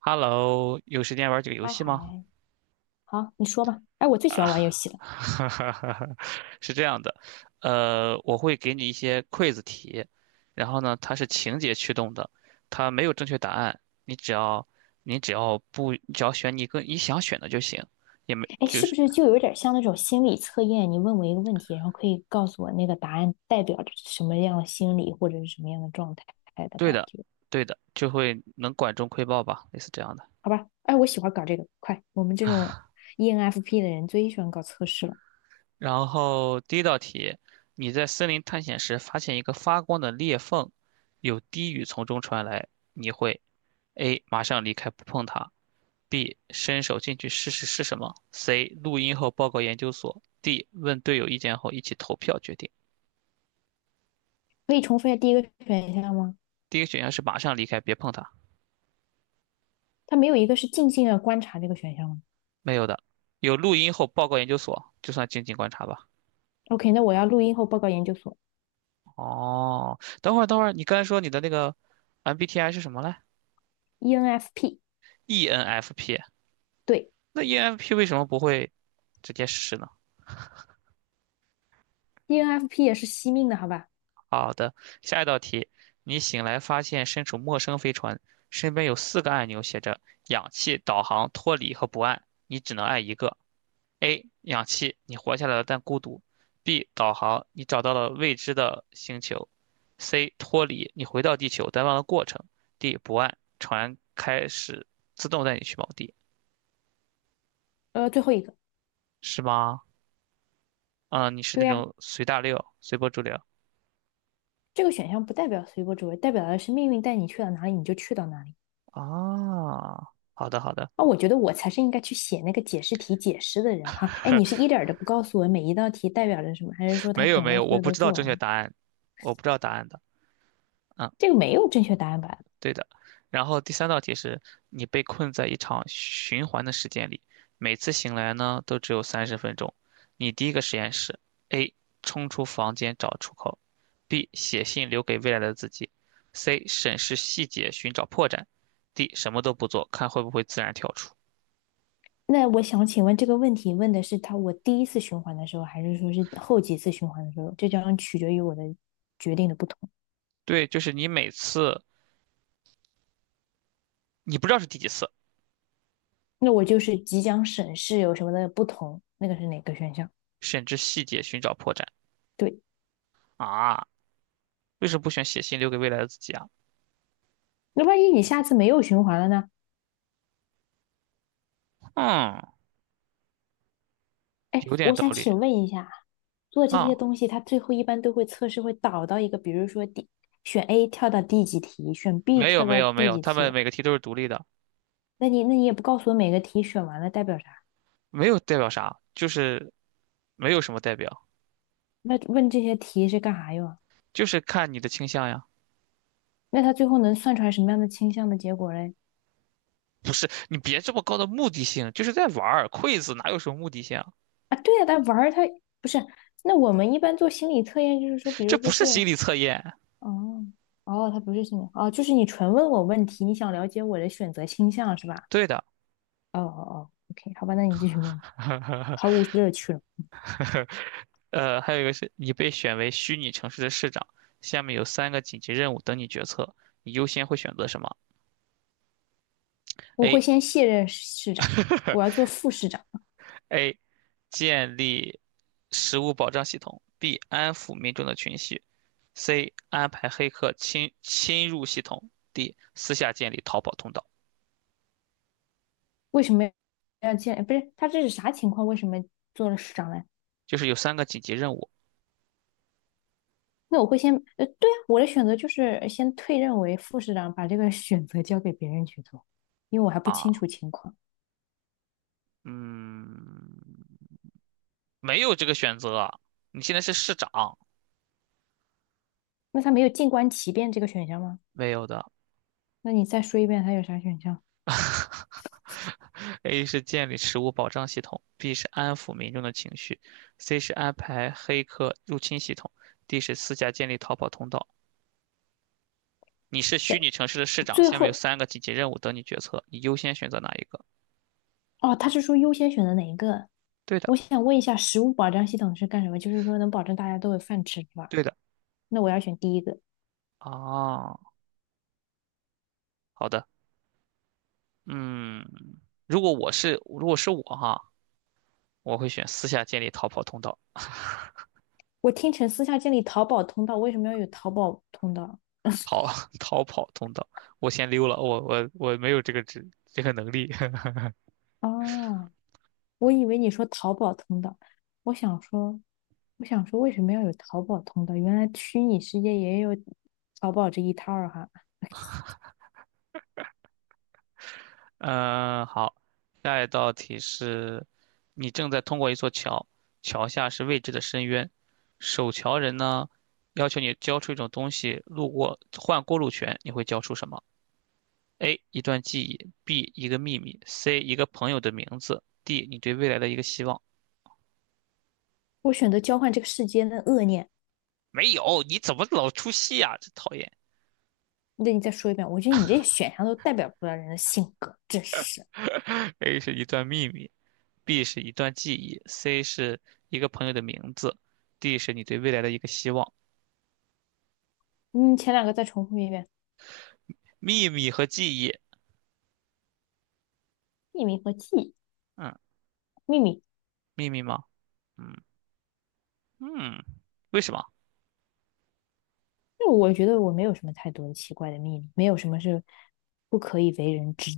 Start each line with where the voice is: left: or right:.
right: Hello，有时间玩几个游
left: 他
right: 戏吗？
left: 还好，你说吧。哎，我最喜欢玩
right: 啊，
left: 游戏了。
right: 是这样的，我会给你一些 quiz 题，然后呢，它是情节驱动的，它没有正确答案，你只要你只要不，只要选你跟你想选的就行，也没
left: 哎，
right: 就
left: 是不
right: 是
left: 是就有点像那种心理测验？你问我一个问题，然后可以告诉我那个答案代表着什么样的心理或者是什么样的状态的
right: 对
left: 感
right: 的，
left: 觉？
right: 对的，就会能管中窥豹吧，类似这样的。
left: 好吧。哎，我喜欢搞这个。快，我们这种 ENFP 的人最喜欢搞测试了。
right: 然后第一道题，你在森林探险时发现一个发光的裂缝，有低语从中传来，你会？A. 马上离开不碰它；B. 伸手进去试试是什么；C. 录音后报告研究所；D. 问队友意见后一起投票决定。
left: 可以重复一下第一个选项吗？
right: 第一个选项是马上离开，别碰它，
left: 它没有一个是静静的观察这个选项吗
right: 没有的。有录音后报告研究所，就算静静观察吧。
left: ？OK,那我要录音后报告研究所。
right: 哦，等会儿等会儿，你刚才说你的那个 MBTI 是什么来
left: ENFP,
right: ？ENFP，
left: 对
right: 那 ENFP 为什么不会直接试呢？
left: ，ENFP 也是惜命的，好吧？
right: 好的，下一道题，你醒来发现身处陌生飞船，身边有四个按钮写着氧气、导航、脱离和不按，你只能按一个。A. 氧气，你活下来了但孤独；B. 导航，你找到了未知的星球；C. 脱离，你回到地球但忘了过程；D. 不按，船开始自动带你去某地，
left: 最后一个，
right: 是吗？嗯，你是
left: 对
right: 那
left: 呀、
right: 种随大溜、随波逐流
left: 这个选项不代表随波逐流，代表的是命运带你去到哪里你就去到哪里。
right: 啊？好的，好的。
left: 啊，我觉得我才是应该去写那个解释题解释的人哈。哎，你 是一点儿都不告诉我每一道题代表着什么，还是说他
right: 没有
left: 等
right: 没
left: 到
right: 有，
left: 所
right: 我
left: 有
right: 不
left: 都
right: 知道
left: 做
right: 正确
left: 完？
right: 答案，我不知道答案的。嗯，
left: 这个没有正确答案吧？
right: 对的。然后第三道题是你被困在一场循环的时间里，每次醒来呢都只有三十分钟。你第一个实验是 A 冲出房间找出口，B 写信留给未来的自己，C 审视细节寻找破绽，D 什么都不做看会不会自然跳出。
left: 那我想请问这个问题问的是他我第一次循环的时候，还是说是后几次循环的时候？这将取决于我的决定的不同。
right: 对，就是你每次你不知道是第几次，
left: 那我就是即将审视有什么的不同，那个是哪个选项？
right: 审视细节寻找破绽
left: 对，
right: 啊？为什么不选写信留给未来的自己啊？
left: 那万一你下次没有循环了呢？
right: 嗯，
left: 哎，
right: 有点
left: 我
right: 道
left: 想
right: 理
left: 请问一下，做这些
right: 啊。
left: 东西，它最后一般都会测试会导到一个，比如说第选 A 跳到第几题，选 B
right: 没有
left: 跳
right: 没
left: 到
right: 有没
left: 第
right: 有，
left: 几
right: 他们
left: 题。
right: 每个题都是独立的，
left: 那你也不告诉我每个题选完了代表啥？
right: 没有代表啥，就是没有什么代表，
left: 那问这些题是干啥用啊？
right: 就是看你的倾向呀。
left: 那他最后能算出来什么样的倾向的结果嘞？
right: 不是，你别这么高的目的性，就是在玩儿，quiz 哪有什么目的性啊？
left: 啊，对呀、啊但玩儿他不是。那我们一般做心理测验，就是说，比
right: 这
left: 如
right: 不
left: 说
right: 是
left: 做了，
right: 心理测验。
left: 哦哦，他不是心理，哦，就是你纯问我问题，你想了解我的选择倾向是吧？
right: 对的，
left: 哦哦哦，OK,好吧，那你继续问，毫 无乐趣了。
right: 还有一个是你被选为虚拟城市的市长，下面有三个紧急任务等你决策，你优先会选择什么
left: 我会
right: ？A
left: 先卸任市长，我要做 副市长。
right: A，建立食物保障系统；B，安抚民众的情绪 C 安排黑客侵入系统；D 私下建立逃跑通道。
left: 为什么要见？不是，他这是啥情况？为什么做了市长呢？
right: 就是有三个紧急任务
left: 那我会先，对啊，我的选择就是先退任为副市长，把这个选择交给别人去做，因为我还不清楚
right: 啊，
left: 情况。
right: 嗯，没有这个选择啊你现在是市长，
left: 那他没有静观其变这个选项吗？
right: 没有的。
left: 那你再说一遍，他有啥选项？
right: A 是建立食物保障系统，B 是安抚民众的情绪，C 是安排黑客入侵系统，D 是私下建立逃跑通道。你是虚拟城市的市长，
left: 最
right: 下面有
left: 后，
right: 三个紧急任务等你决策，你优先选择哪一个？
left: 哦，他是说优先选择哪一个？
right: 对的，
left: 我想问一下，食物保障系统是干什么？就是说能保证大家都有饭吃，是吧？
right: 对的。
left: 那我要选第一个。
right: 啊，好的。嗯，如果是我哈，我会选私下建立逃跑通道，
left: 我听成私下建立淘宝通道，为什么要有淘宝通道？
right: 逃 逃跑通道，我先溜了，我没有这个职这个能力。
left: 啊？我以为你说淘宝通道，我想说，我想说为什么要有淘宝通道？原来虚拟世界也有淘宝这一套儿哈。
right: 嗯，好，下一道题是，你正在通过一座桥，桥下是未知的深渊，守桥人呢要求你交出一种东西，路过换过路权，你会交出什么？A 一段记忆，B 一个秘密，C 一个朋友的名字，D 你对未来的一个希望。
left: 我选择交换这个世间的恶念。
right: 没有，你怎么老出戏啊？真讨厌。
left: 那你再说一遍，我觉得你这选项都代表不了人的性格，真是。
right: A 是一段秘密，B 是一段记忆，C 是一个朋友的名字，D 是你对未来的一个希望。
left: 嗯，前两个再重复一遍，
right: 秘密和记忆，
left: 秘密和记忆
right: 嗯，
left: 秘密，
right: 秘密吗？嗯嗯，为什么？
left: 那我觉得我没有什么太多的奇怪的秘密，没有什么是不可以为人知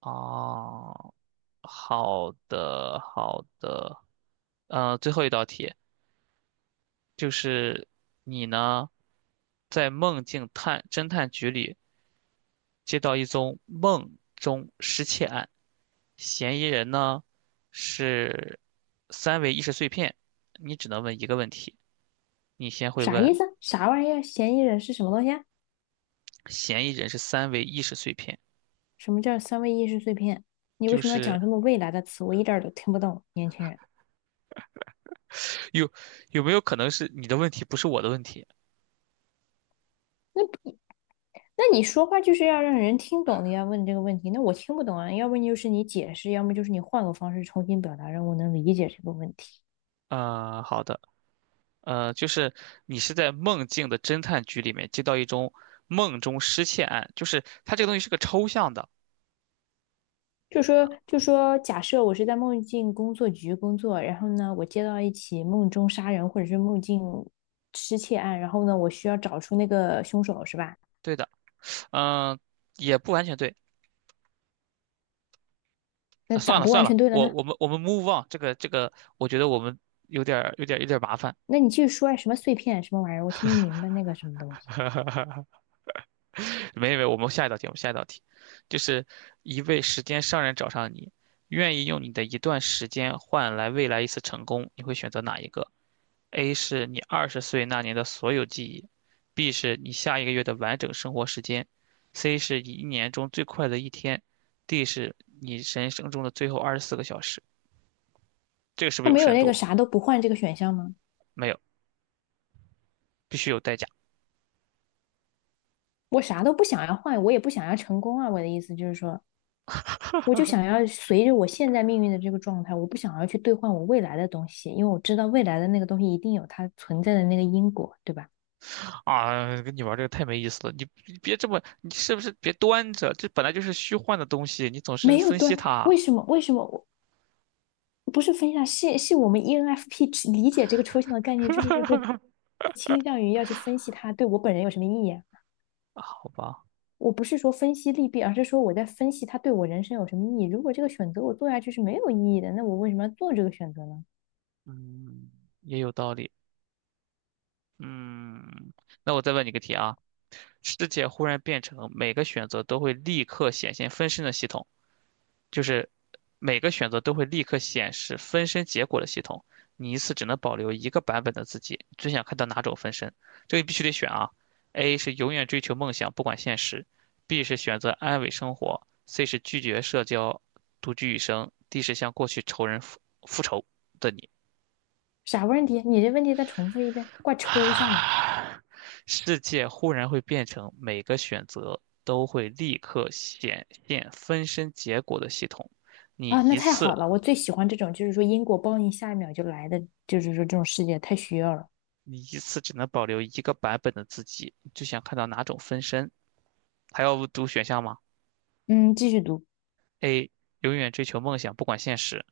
right: 哦，好的好的，最后一道题就是你呢，在梦境侦探局里接到一宗梦中失窃案，嫌疑人呢是三维意识碎片，你只能问一个问题，你先会
left: 啥意
right: 问
left: 思？啥玩意儿？嫌疑人是什么东西啊
right: 嫌疑人是三维意识碎片，
left: 什么叫三维意识碎片？你为
right: 就
left: 什么要
right: 是
left: 讲这么未来的词？我一点儿都听不懂，年轻人。
right: 有有没有可能是你的问题不是我的问题？
left: 那你说话就是要让人听懂的呀，要问这个问题，那我听不懂啊。要不然就是你解释，要么就是你换个方式重新表达，让我能理解这个问题。
right: 好的，就是你是在梦境的侦探局里面接到一宗梦中失窃案，就是它这个东西是个抽象的，
left: 就说就说，假设我是在梦境工作局工作，然后呢，我接到一起梦中杀人或者是梦境失窃案，然后呢，我需要找出那个凶手，是吧？
right: 对的，嗯、也不完全对。
left: 那
right: 啊
left: 咋
right: 算了
left: 不
right: 算
left: 完
right: 了，
left: 全对了
right: 我
left: 呢？
right: 我们我们 move on，这个，我觉得我们有点儿麻烦。
left: 那你继续说呀，什么碎片什么玩意儿，我听不明白那个什么东西。
right: 没有没有，我们下一道题，就是一位时间商人找上你，愿意用你的一段时间换来未来一次成功，你会选择哪一个？A 是你二十岁那年的所有记忆，B 是你下一个月的完整生活时间，C 是你一年中最快乐的一天，D 是你人生中的最后二十四个小时。这个是不
left: 它
right: 是有
left: 没有
right: 深
left: 那个
right: 度？
left: 啥都不换这个选项吗？
right: 没有，必须有代价。
left: 我啥都不想要换，我也不想要成功啊。我的意思就是说，我就想要随着我现在命运的这个状态，我不想要去兑换我未来的东西，因为我知道未来的那个东西一定有它存在的那个因果，对吧？
right: 啊，跟你玩这个太没意思了，你别这么，你是不是别端着？这本来就是虚幻的东西，你总是
left: 没有
right: 分析
left: 断，
right: 它，
left: 为什么？为什么我不是分享？是我们 ENFP 理解这个抽象的概念，就是会倾向于要去分析它对我本人有什么意义啊。
right: 啊好吧？
left: 我不是说分析利弊，而是说我在分析它对我人生有什么意义。如果这个选择我做下去是没有意义的，那我为什么要做这个选择呢？
right: 嗯，也有道理。嗯，那我再问你个题啊，世界忽然变成每个选择都会立刻显现分身的系统。就是每个选择都会立刻显示分身结果的系统，你一次只能保留一个版本的自己。最想看到哪种分身？这个必须得选啊！A 是永远追求梦想，不管现实；B 是选择安稳生活；C 是拒绝社交，独居一生；D 是向过去仇人复仇的你。
left: 啥问题？你这问题再重复一遍，怪抽象的
right: 啊，世界忽然会变成每个选择都会立刻显现分身结果的系统，你
left: 啊！那
right: 一
left: 太
right: 次。
left: 好了，我最喜欢这种，就是说因果报应下一秒就来的，就是说这种世界太需要了。
right: 你一次只能保留一个版本的自己，你最想看到哪种分身？还要读选项吗
left: 嗯，继续读
right: ？A. 永远追求梦想，不管现实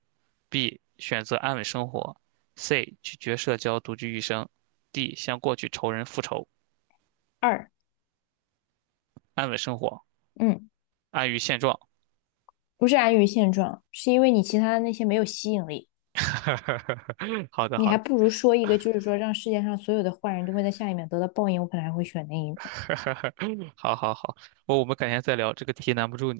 right: ；B. 选择安稳生活；C. 拒绝社交，独居一生；D. 向过去仇人复仇，
left: 二，
right: 安稳生活，
left: 嗯，
right: 安于现状。
left: 不是安于现状，是因为你其他的那些没有吸引力，
right: 好的，
left: 你
right: 好
left: 还
right: 的，
left: 不如说一个，就是说让世界上所有的坏人都会在下一秒得到报应，我可能还会选那一个。
right: 好好好，我们改天再聊，这个题难不住你。